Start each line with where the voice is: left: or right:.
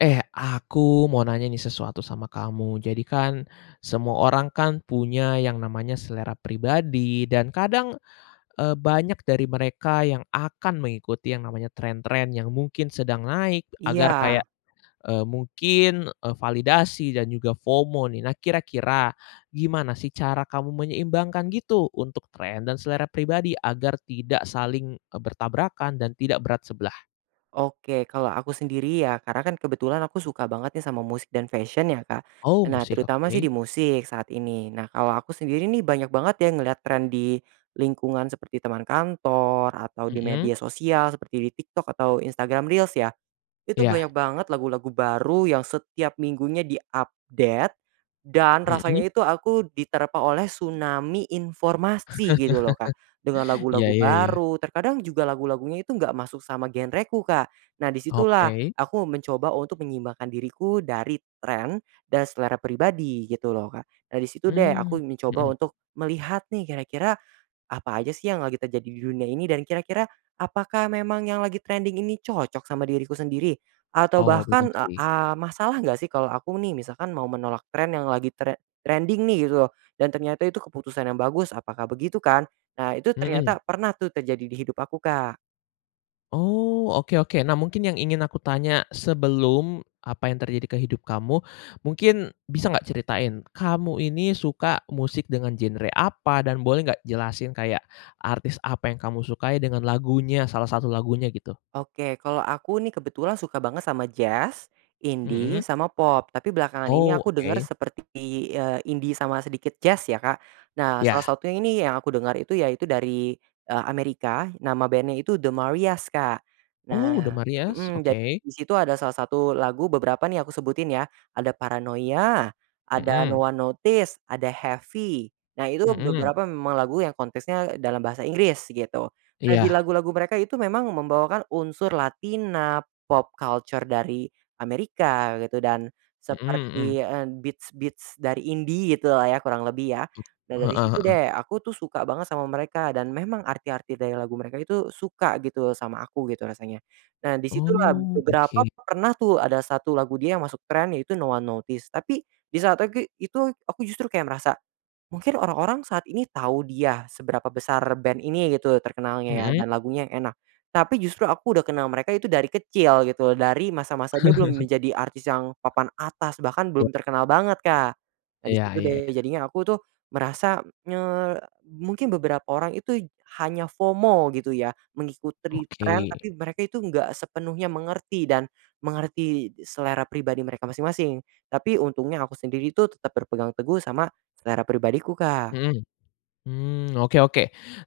left: Eh, aku mau nanya nih sesuatu sama kamu, jadikan, semua orang kan punya yang namanya selera pribadi dan kadang, eee, banyak dari mereka yang akan mengikuti yang namanya trend-trend yang mungkin sedang naik, agar kayak,
right: Iya.
left: eee, mungkin, eee, validasi dan juga FOMO nih. Nah kira-kira, gimana sih cara kamu menyeimbangkan gitu untuk trend dan selera pribadi agar tidak saling, eee, bertabrakan dan tidak berat sebelah?
right: Oke, kalau aku sendiri ya karena kan kebetulan aku suka banget ya sama musik dan fashion ya Kak.
left: Oh,
right: Nah
left: musik,
right: terutama sih di
left: oke.
right: musik saat ini. Nah kalau aku sendiri nih banyak banget ya ngelihat trend di lingkungan seperti teman kantor, atau di
left: Mhm.
right: media sosial seperti di TikTok atau Instagram Reels ya. Itu
left: Iya.
right: banyak banget lagu-lagu baru yang setiap minggunya di-update, dan rasanya
left: Mhm.
right: itu aku diterpa oleh tsunami informasi gitu loh Kak. Dengan
left: Iya
right: lagu-lagu
left: iya iya.
right: baru, terkadang juga lagu-lagunya itu enggak masuk sama genreku Kak. Nah di situlah
left: Oke.
right: aku mencoba untuk menyeimbangkan diriku dari trend dan selera pribadi gitu loh Kak. Nah di situ deh
left: Mmm,
right: aku mencoba
left: mhm.
right: untuk melihat nih kira-kira apa aja sih yang lagi terjadi di dunia ini dan kira-kira apakah memang yang lagi trending ini cocok sama diriku sendiri? Atau
left: Oh, bener
right: bahkan, eee
left: sih.
right: eee, masalah nggak sih kalau aku nih misalkan mau menolak trend yang lagi tre trending nih gitu lo, dan ternyata itu keputusan yang bagus, apakah begitu kan? Nah, itu
left: Mhm.
right: ternyata pernah tuh terjadi di hidup aku Kak.
left: Oh, oke oke, nah mungkin yang ingin aku tanya sebelum apa yang terjadi ke hidup kamu, mungkin bisa nggak ceritain, kamu ini suka musik dengan genre apa dan boleh nggak jelasin kayak artis apa yang kamu sukai dengan lagunya, salah satu lagunya gitu?
right: Oke, kalau aku nih kebetulan suka banget sama jazz, indie,
left: Mhm.
right: sama pop. Tapi belakangan ini
left: Oh,
right: aku denger
left: oke.
right: seperti, eee, indie sama sedikit jazz ya Kak. Nah, salah
left: Ya.
right: satunya ini yang aku denger itu yaitu dari, eee, Amerika, nama bandnya itu The Marias, Kak.
left: Oh, The
right: Nah
left: Marias,
right: mhm, ja
left: oke.
right: di situ ada salah satu lagu beberapa nih aku sebutin ya. Ada Paranoia, ada No
left: Mhm.
right: One Notice, ada Heavy. Nah itu
left: Mhm.
right: beberapa memang lagu yang konteksnya dalam bahasa Inggris gitu. Nah
left: Iya.
right: dilagu-lagu mereka itu memang membawakan unsur pop culture dari Amerika gitu, dan
left: Mhm mhm.
right: seperti, eee, beats-beats dari indie gitulah ya kurang lebih ya. Nah
left: Heeh
right: dari situ
left: heeh.
right: deh aku tuh suka banget sama mereka dan memang arti-arti dari lagu mereka itu suka gitu sama aku gitu rasanya. Nah di situlah,
left: Oh,
right: beberapa
left: oke.
right: pernah tuh ada 1 lagu dia yang masuk trend yaitu No One Notice, tapi di saat tegi itu aku justru kayak merasa, mungkin orang-orang saat ini tahu dia, seberapa besar band ini gitu terkenalnya ya
left: Mhm.
right: dan lagunya yang enak. Tapi justru aku udah kenal mereka itu dari kecil gitu loh, dari masa-masa dia belum menjadi artis yang papan atas bahkan
left: Ya.
right: belum terkenal banget Kak. Nah di
left: Iya
right: situ
left: iya
right: deh,
left: iya.
right: jadinya aku tuh merasa nye mungkin beberapa orang itu hanya FOMO gitu ya, mengikuti trend
left: Oke.
right: tapi mereka itu enggak sepenuhnya mengerti dan mengerti selera pribadi mereka masing-masing. Tapi untungnya aku sendiri itu tetap berpegang teguh sama selera pribadiku Kak.
left: Mhm, mmm, oke oke.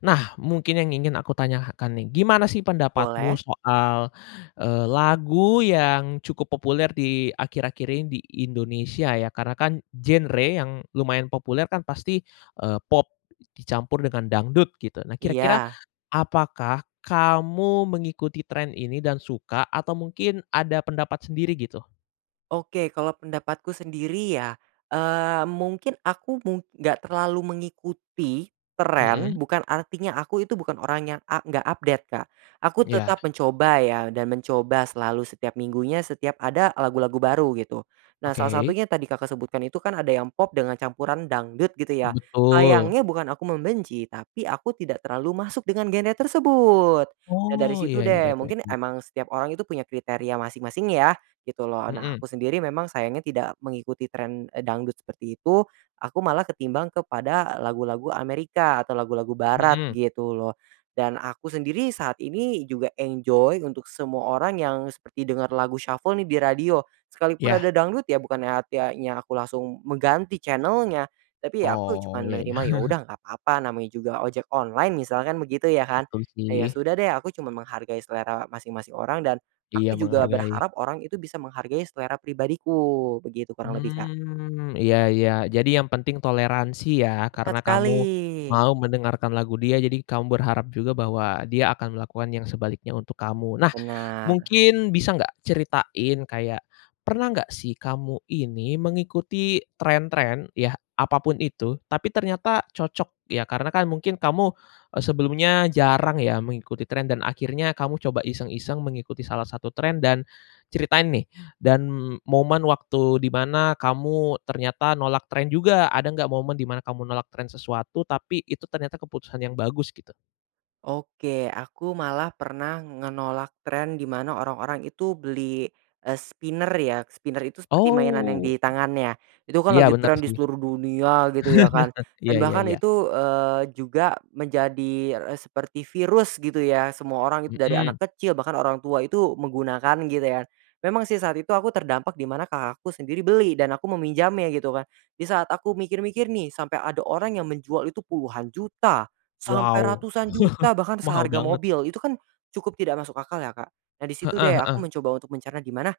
left: Nah, mungkin yang ingin aku tanyakan nih, gimana sih pendapatmu
right: Boleh.
left: soal, eee, lagu yang cukup populer di akhir-akhir ini di Indonesia ya, karena kan genre yang lumayan populer kan pasti, eee, pop dicampur dengan dangdut gitu. Nah kira-kira
right: Iya.
left: apakah kamu mengikuti trend ini dan suka atau mungkin ada pendapat sendiri gitu?
right: Oke, kalau pendapatku sendiri ya, eee, mungkin aku mung enggak terlalu mengikuti tren
left: Mhm.
right: bukan artinya aku itu bukan orang yang a enggak update Kak, aku
left: Iya.
right: tetap mencoba ya dan mencoba selalu setiap minggunya setiap ada lagu-lagu baru gitu. Nah, salah
left: Oke.
right: satunya tadi Kakak sebutkan itu kan ada yang pop dengan campuran dangdut gitu ya,
left: Betul.
right: sayangnya bukan aku membenci tapi aku tidak terlalu masuk dengan genre tersebut. Nah, dari
left: Oh,
right: situ
left: ya ya,
right: deh
left: baik baik
right: mungkin
left: baik.
right: emang setiap orang itu punya kriteria masing-masing ya gitu loh. Nah,
left: Mhm.
right: aku sendiri memang sayangnya tidak mengikuti tren, eee, dangdut seperti itu, aku malah ketimbang kepada lagu-lagu Amerika atau lagu-lagu barat
left: Mhm.
right: gitu loh dan aku sendiri saat ini juga enjoy untuk semua orang yang seperti dengar lagu shuffle nih di radio, sekalipun
left: Ya.
right: ada dangdut ya bukannya artiannya aku langsung mengganti channel-nya, tapi ya aku
left: Oh,
right: cuman
left: ya ya.
right: menerima ya udah nggak papa namanya juga ojek online misalkan begitu ya kan,
left: Betul
right: ya
left: sih.
right: sudah deh aku cuma menghargai selera masing-masing orang dan,
left: Iya,
right: aku juga
left: menghargai.
right: berharap orang itu bisa menghargai selera pribadiku begitu kurang lebih Kak.
left: Mmm, iya iya, jadi yang penting toleransi ya
right: Tepat
left: karena kamu,
right: sekali.
left: mau mendengarkan lagu dia jadi kamu berharap juga bahwa dia akan melakukan yang sebaliknya untuk kamu. Nah,
right: Benar.
left: mungkin bisa nggak ceritain kayak, pernah nggak sih kamu ini mengikuti tren-tren ya apa pun itu tapi ternyata cocok ya karena kan mungkin kamu, eee, sebelumnya jarang ya mengikuti tren dan akhirnya kamu coba iseng-iseng mengikuti salah satu trend dan, ceritain nih dan momen waktu di mana kamu ternyata nolak tren juga ada nggak momen di mana kamu nolak tren sesuatu tapi itu ternyata keputusan yang bagus gitu?
right: Oke, aku malah pernah ngenolak trend di mana orang-orang itu beli, eee, spinner ya spinner itu seperti mainan yang
left: Oh.
right: di tangan ya itu kan
left: Iya,
right: lagi
left: bener
right: tren di
left: sih.
right: seluruh dunia gitu ya kan,
left: Iya
right: dan
left: iya
right: bahkan
left: iya.
right: itu, eee, juga menjadi e seperti virus gitu ya semua orang itu dari anak
left: Mhm.
right: kecil bahkan orang tua itu menggunakan gitu ya, memang sih saat itu aku terdampak di mana Kakakku sendiri beli dan aku meminjamnya gitu kan, di saat aku mikir-mikir nih sampai ada orang yang menjual itu puluhan juta, sampai
left: Wow.
right: ratusan juta bahkan
left: Mahal
right: seharga
left: banget.
right: mobil itu kan, cukup tidak masuk akal ya Kak. Nah di situ
left: Heeh
right: deh aku
left: heeh.
right: mencoba untuk mencerna gimana,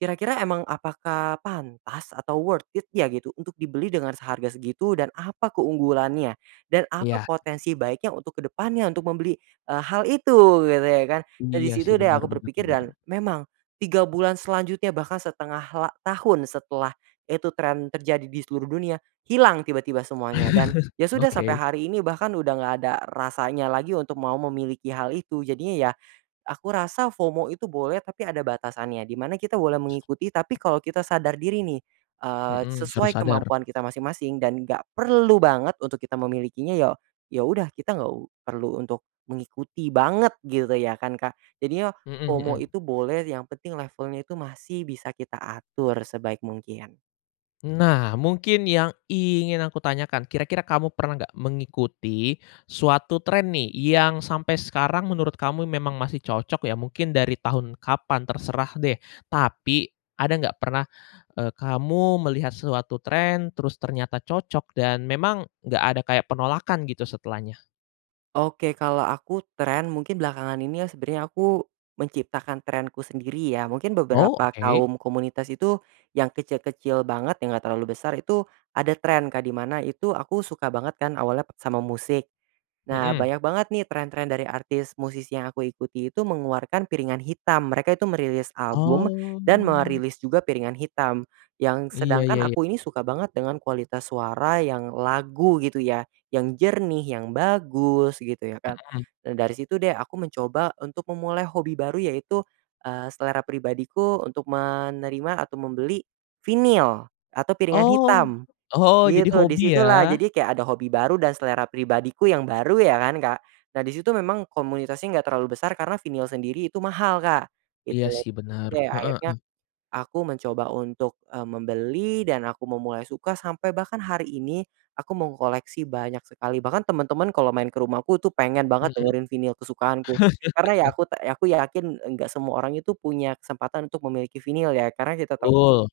right: kira-kira emang apakah pantas atau worth it ya gitu untuk dibeli dengan seharga segitu dan apa keunggulannya, dan apa
left: Iya.
right: potensi baiknya untuk ke depannya untuk membeli, eee, hal itu gitu ya kan dan di
left: Iya sih,
right: situ deh
left: bener
right: aku
left: bener
right: berpikir dan
left: bener.
right: memang, 3 bulan selanjutnya bahkan 1/2 la tahun setelah, itu tren terjadi di seluruh dunia hilang tiba-tiba semuanya dan ya sudah sampai
left: Oke.
right: hari ini bahkan udah nggak ada rasanya lagi untuk mau memiliki hal itu. Jadinya ya, aku rasa FOMO itu boleh tapi ada batasannya di mana kita boleh mengikuti tapi kalau kita sadar diri nih, eee,
left: Mhm, harus
right: sesuai
left: sadar.
right: kemampuan kita masing-masing dan gak perlu banget untuk kita memilikinya ya, ya udah kita nggak u perlu untuk mengikuti banget gitu ya kan Kak. Jadinya
left: Mhm
right: FOMO
left: mhm.
right: itu boleh yang penting levelnya itu masih bisa kita atur sebaik mungkin.
left: Nah, mungkin yang ingin aku tanyakan, kira-kira kamu pernah enggak mengikuti suatu tren nih, yang sampai sekarang menurut kamu memang masih cocok ya, mungkin dari tahun kapan terserah deh, tapi, ada nggak pernah, eee, kamu melihat suatu tren, terus ternyata cocok, dan memang enggak ada kayak penolakan gitu setelahnya?
right: Oke, kalau aku tren, mungkin belakangan ini ya sebenernya aku menciptakan trenku sendiri ya. Mungkin
left: Oh,
right: beberapa
left: oke.
right: kaum komunitas itu, yang kecil-kecil banget, yang enggak terlalu besar, itu ada tren Kak, di mana itu aku suka banget kan awalnya p sama musik. Nah,
left: Mhm.
right: banyak banget nih tren-tren dari artis musisi yang aku ikuti itu mengeluarkan piringan hitam. Mereka itu merilis album dan
left: Oh.
right: merilis juga piringan hitam. Yang
left: Iya iya
right: sedangkan
left: iya.
right: aku ini suka banget dengan kualitas suara yang lagu gitu ya, yang jernih, yang bagus gitu ya kan.
left: Mhm.
right: Nah, dari situ deh aku mencoba untuk memulai hobi baru yaitu, eee, selera pribadiku untuk menerima atau membeli vinyl atau piringan
left: Oh,
right: hitam,
left: oh, jadi
right: gitu. Di
left: hobi
right: situlah,
left: ya?
right: jadi kayak ada hobi baru dan selera pribadiku yang baru ya kan, Kak? Nah, di situ memang komunitasnya enggak terlalu besar, karena vinyl sendiri itu mahal Kak,
left: Iya,
right: gitu.
left: sih,
right: Gitu
left: benar.
right: deh,
left: Heeh
right: akhirnya,
left: heeh.
right: aku mencoba untuk, eee, membeli, dan aku memulai suka sampai bahkan hari ini aku mengkoleksi banyak sekali. Bahkan teman-teman kalau main ke rumahku tuh pengen banget
left: Mhm?
right: dengerin vinyl kesukaanku. Karena ya aku ta ya, aku yakin enggak semua orang itu punya kesempatan untuk memiliki vinyl ya, karena kita tahui,
left: Betul.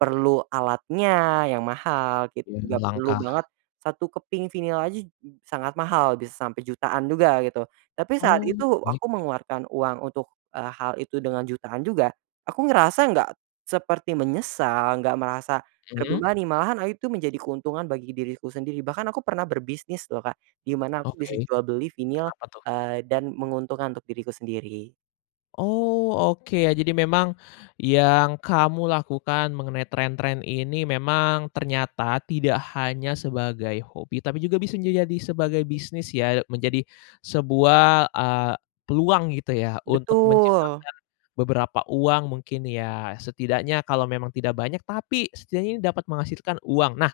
right: perlu alatnya yang mahal, gitu. Juga
left: [unintelligible]
right: perlu
left: langkah.
right: banget, 1 keping vinyl aja, j sangat mahal, bisa sampai jutaan juga, gitu. Tapi saat
left: Oh,
right: itu,
left: baik
right: aku
left: baik.
right: mengeluarkan uang untuk, eee, hal itu dengan jutaan juga, aku ngerasa enggak seperti menyesal, enggak merasa
left: Mmm?
right: terbebani, malahan a itu, menjadi keuntungan bagi diriku sendiri. Bahkan aku pernah berbisnis loh Kak, di mana aku
left: Oke.
right: bisa jual beli vinyl,
left: Kenapa tuh?
right: eee, dan menguntungkan untuk diriku sendiri.
left: Oh, oke. Ya jadi memang, yang kamu lakukan mengenai tren-tren ini memang ternyata tidak hanya sebagai hobi, tapi juga bisa menjadi jadi sebagai bisnis ya? Menjadi sebuah, eee, peluang gitu ya, untuk
right: Betul.
left: menciptakan beberapa uang mungkin ya? Setidaknya kalau memang tidak banyak, tapi setidaknya ini dapat menghasilkan uang. Nah,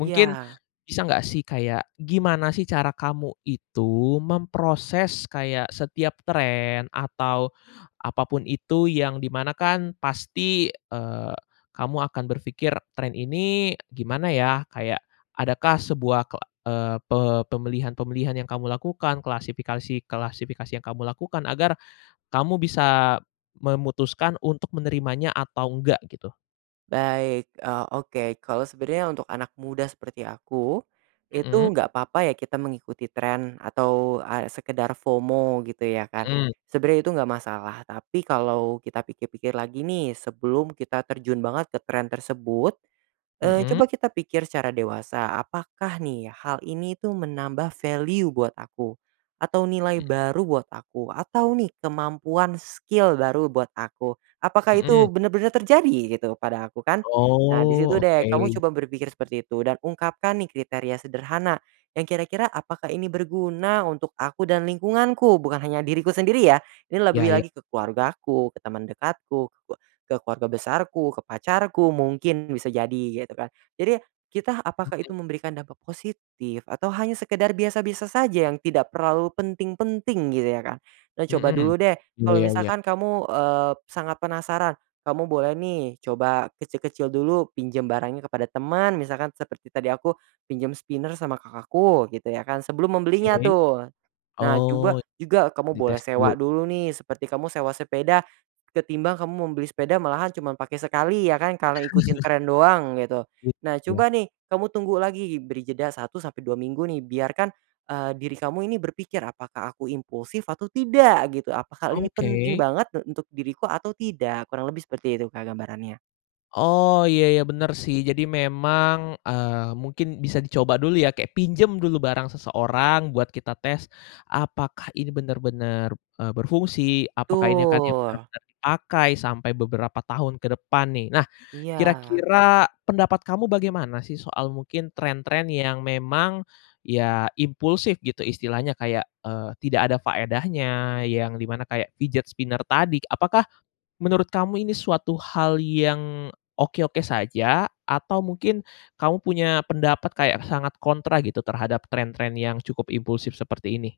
left: mungkin bisa nggak sih kayak, gimana sih cara kamu itu memproses kayak setiap tren, atau apapun itu, yang di mana kan pasti, eee, kamu akan berpikir tren ini gimana ya? Kayak adakah sebuah ke eee, pe pemilihan-pemilihan yang kamu lakukan, klasifikasi-klasifikasi yang kamu lakukan, agar kamu bisa memutuskan untuk menerimanya atau enggak gitu?
right: Baik. Oh, oke. Kalau sebenarnya untuk anak muda seperti aku, itu
left: Mhm.
right: enggak papa ya, kita mengikuti tren, atau a sekedar FOMO, gitu ya kan.
left: Mhm.
right: Sebenarnya itu enggak masalah, tapi kalau kita pikir-pikir lagi nih, sebelum kita terjun banget ke trend tersebut, eee, coba
left: Mhm.
right: kita pikir secara dewasa, apakah nih hal ini tuh menambah value buat aku? Atau nilai
left: Mhm.
right: baru buat aku, atau nih kemampuan skill baru buat aku. Apakah itu
left: Mhm.
right: benar-benar terjadi gitu pada aku, kan? Nah di
left: Oh,
right: situ deh kamu
left: oke.
right: coba berpikir seperti itu, dan ungkapkan nih kriteria sederhana, yang kira-kira apakah ini berguna untuk aku dan lingkunganku, bukan hanya diriku sendiri ya, ini
left: Ya
right: lebih
left: ya.
right: lagi ke keluargaku, ke teman dekatku, ke keluarga besarku, ke pacarku, mungkin bisa jadi gitu kan? Jadi, kita apakah itu
left: Mhm.
right: memberikan dampak positif, atau hanya sekedar biasa-biasa saja yang tidak terlalu penting-penting, gitu ya, Kak. Nah coba
left: Mhm,
right: dulu deh,
left: iya,
right: kalau
left: ya ya.
right: misalkan kamu, eee, sangat penasaran, kamu boleh nih, coba kecil-kecil dulu, pinjam barangnya kepada teman, misalkan seperti tadi aku pinjam spinner sama kakakku gitu ya kan, sebelum membelinya
left: Oke.
right: tuh. Nah,
left: Oh,
right: coba juga kamu boleh
left: dites
right: sewa
left: dulu.
right: dulu nih, seperti kamu sewa sepeda, ketimbang kamu membeli sepeda malahan cuman pakai sekali ya kan, karena ikutin tren doang, gitu. Nah coba
left: Iya.
right: nih, kamu tunggu lagi, beri jeda 1 sampai 2 minggu nih, biarkan, eee, diri kamu ini berpikir, "Apakah aku impulsif atau tidak?" Gitu, "Apakah hal ini penting
left: Oke.
right: banget, e untuk diriku atau tidak?" Kurang lebih seperti itu, Kak, gambarannya.
left: Oh, iya, ya, benar sih. Jadi memang, eee, mungkin bisa dicoba dulu ya, kayak pinjam dulu barang seseorang buat kita tes, apakah ini benar-benar, eee, berfungsi? Apakah ini akan yang
right: Betul.
left: benar-benar dipakai, sampai beberapa tahun ke depan nih? Nah,
right: Iya.
left: kira-kira pendapat kamu bagaimana sih soal mungkin tren-tren yang memang, ya impulsif gitu, istilahnya kayak, eee, tidak ada faedahnya, yang di mana kayak fidget spinner tadi. Apakah menurut kamu ini suatu hal yang, oke-oke saja, atau mungkin kamu punya pendapat kayak sangat kontra gitu, terhadap tren-tren yang cukup impulsif seperti ini?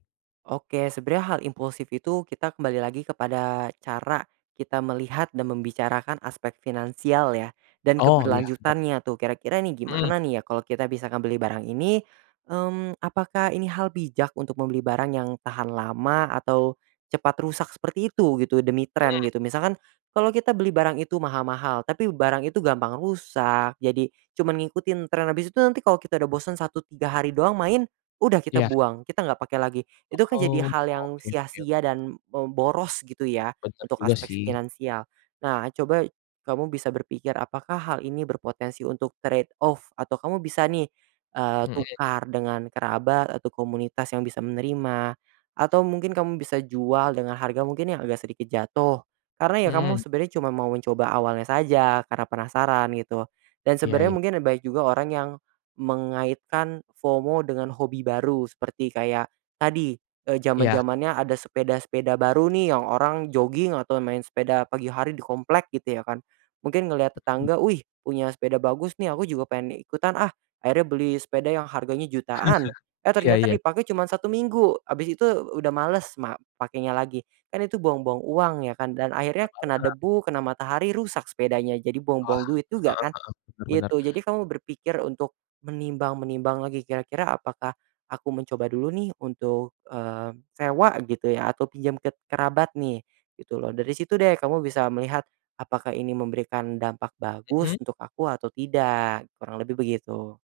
right: Oke, sebenarnya hal impulsif itu kita kembali lagi kepada cara kita melihat, dan membicarakan aspek finansial ya, dan
left: Oh, iya, benar.
right: keberlanjutannya tuh. Kira-kira ini
left: Mhm.
right: gimana nih ya, kalau kita bisa ngebeli barang ini, mmm, apakah ini hal bijak untuk membeli barang yang tahan lama, atau cepat rusak seperti itu gitu, demi tren,
left: Mhm.
right: gitu. Misalkan, kalau kita beli barang itu mahal-mahal, tapi barang itu gampang rusak, jadi, cuman ngikutin tren habis itu nanti kalau kita udah bosan, 1, 3 hari doang main, udah kita
left: Iya.
right: buang, kita nggak pakai lagi. Itu kan jadi
left: Oh,
right: hal yang
left: oke oke
right: sia-sia
left: oke.
right: dan, mmm, boros gitu ya,
left: Benar
right: untuk
left: juga,
right: aspek
left: sih.
right: finansial. Nah, coba kamu bisa berpikir apakah hal ini berpotensi untuk trade off, atau kamu bisa nih, eee,
left: Mhm.
right: tukar dengan kerabat, atau komunitas yang bisa menerima, atau mungkin kamu bisa jual dengan harga mungkin yang agak sedikit jatuh. Karena ya kamu
left: Mhm.
right: sebenarnya cuma mau mencoba awalnya saja, karena penasaran, gitu. Dan
left: Iya
right: sebenarnya
left: iya.
right: mungkin banyak juga orang yang mengaitkan FOMO dengan hobi baru. Seperti kayak, tadi, eee,
left: Iya.
right: zaman-zamannya ada sepeda-sepeda baru nih, yang orang jogging, atau main sepeda pagi hari di komplek, gitu ya kan? Mungkin ngelihat
left: Mhm.
right: tetangga, "Wih, punya sepeda bagus nih, aku juga pengen ikutan ah!" Akhirnya beli sepeda yang harganya jutaan, eh,
left: Iya
right: ternyata
left: iya.
right: dipakai cuma 1 minggu, habis itu u udah males mak pakainya lagi. Kan itu buang-buang uang ya kan? Dan akhirnya kena
left: [unintelligible]
right: debu, kena matahari rusak sepedanya. Jadi
left: Wah,
right: buang-buang duit juga kan?
left: heeh heeh. Benar benar.
right: Gitu. Jadi kamu berpikir untuk menimbang-menimbang lagi, kira-kira apakah aku mencoba dulu nih, untuk, eee, sewa gitu ya, atau pinjam ke kerabat nih, gitu loh. Dari situ deh kamu bisa melihat apakah ini memberikan dampak
left: Mhm.
right: bagus untuk aku atau tidak, kurang lebih begitu.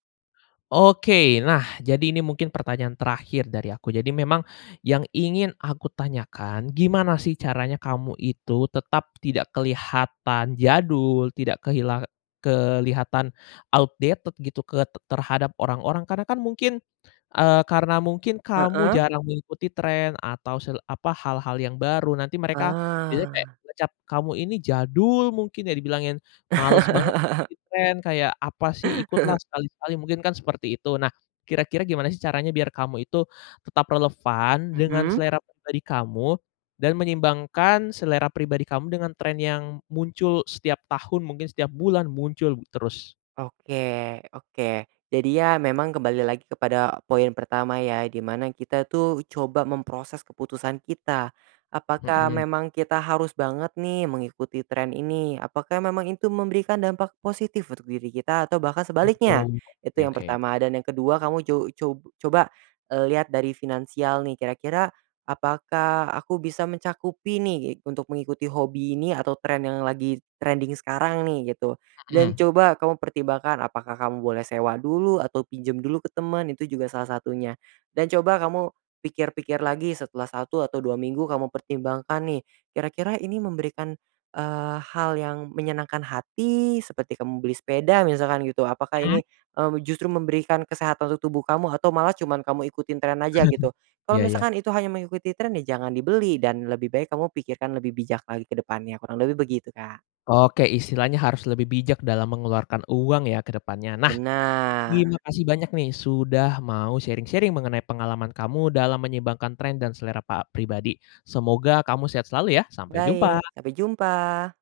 left: Oke. Nah, jadi ini mungkin pertanyaan terakhir dari aku. Jadi memang yang ingin aku tanyakan, gimana sih caranya kamu itu tetap tidak kelihatan jadul, tidak kehilang kelihatan outdated gitu ke t terhadap orang-orang? Karena kan mungkin, eee, karena mungkin kamu
right: Heeh?
left: jarang mengikuti tren atau sel apa, hal-hal yang baru, nanti mereka biasanya kayak
right: Ah.
left: ngecap kamu ini jadul mungkin ya, dibilangin, malas banget ikuti tren, kayak, "Apa sih, ikutlah sekali-sekali!" Mungkin kan seperti itu. Nah, kira-kira gimana sih caranya biar kamu itu tetap relevan dengan
right: Mhm?
left: selera pribadi kamu, dan menyeimbangkan selera pribadi kamu dengan tren yang muncul setiap tahun, mungkin setiap bulan, muncul terus?
right: Oke oke. Jadi ya, memang kembali lagi kepada poin pertama ya, di mana kita tuh coba memproses keputusan kita, apakah
left: Mhm.
right: memang kita harus banget nih mengikuti tren ini? Apakah memang itu memberikan dampak positif untuk diri kita, atau bahkan sebaliknya?
left: Mhm,
right: Itu
left: oke
right: yang
left: oke.
right: pertama. Dan yang kedua kamu co co coba, eee, lihat dari finansial nih, kira-kira apakah aku bisa mencakupi ni untuk mengikuti hobi ini atau tren yang lagi trending sekarang nih, gitu. Dan
left: Mhm.
right: coba kamu pertimbangkan, apakah kamu boleh sewa dulu, atau pinjam dulu ke teman, itu juga salah satunya. Dan coba kamu pikir-pikir lagi, setelah 1 atau 2 minggu kamu pertimbangkan nih, kira-kira ini memberikan, eee, hal yang menyenangkan hati, seperti kamu beli sepeda, misalkan gitu, apakah
left: Mmm?
right: ini, mmm, justru memberikan kesehatan untuk tubuh kamu, atau malah cuman kamu ikutin tren aja gitu. Kalau
left: Iya, ya.
right: misalkan itu hanya mengikuti tren, ya jangan dibeli, dan lebih baik kamu pikirkan lebih bijak lagi kedepannya, kurang lebih begitu Kak.
left: Oke, istilahnya harus lebih bijak dalam mengeluarkan uang ya ke depannya? Nah,
right: Benar.
left: terima kasih banyak nih sudah mau sharing-sharing mengenai pengalaman kamu dalam menyeimbangkan tren dan selera pa pribadi. Semoga kamu sehat selalu ya, sampai
right: Baik,
left: jumpa!
right: sampai jumpa!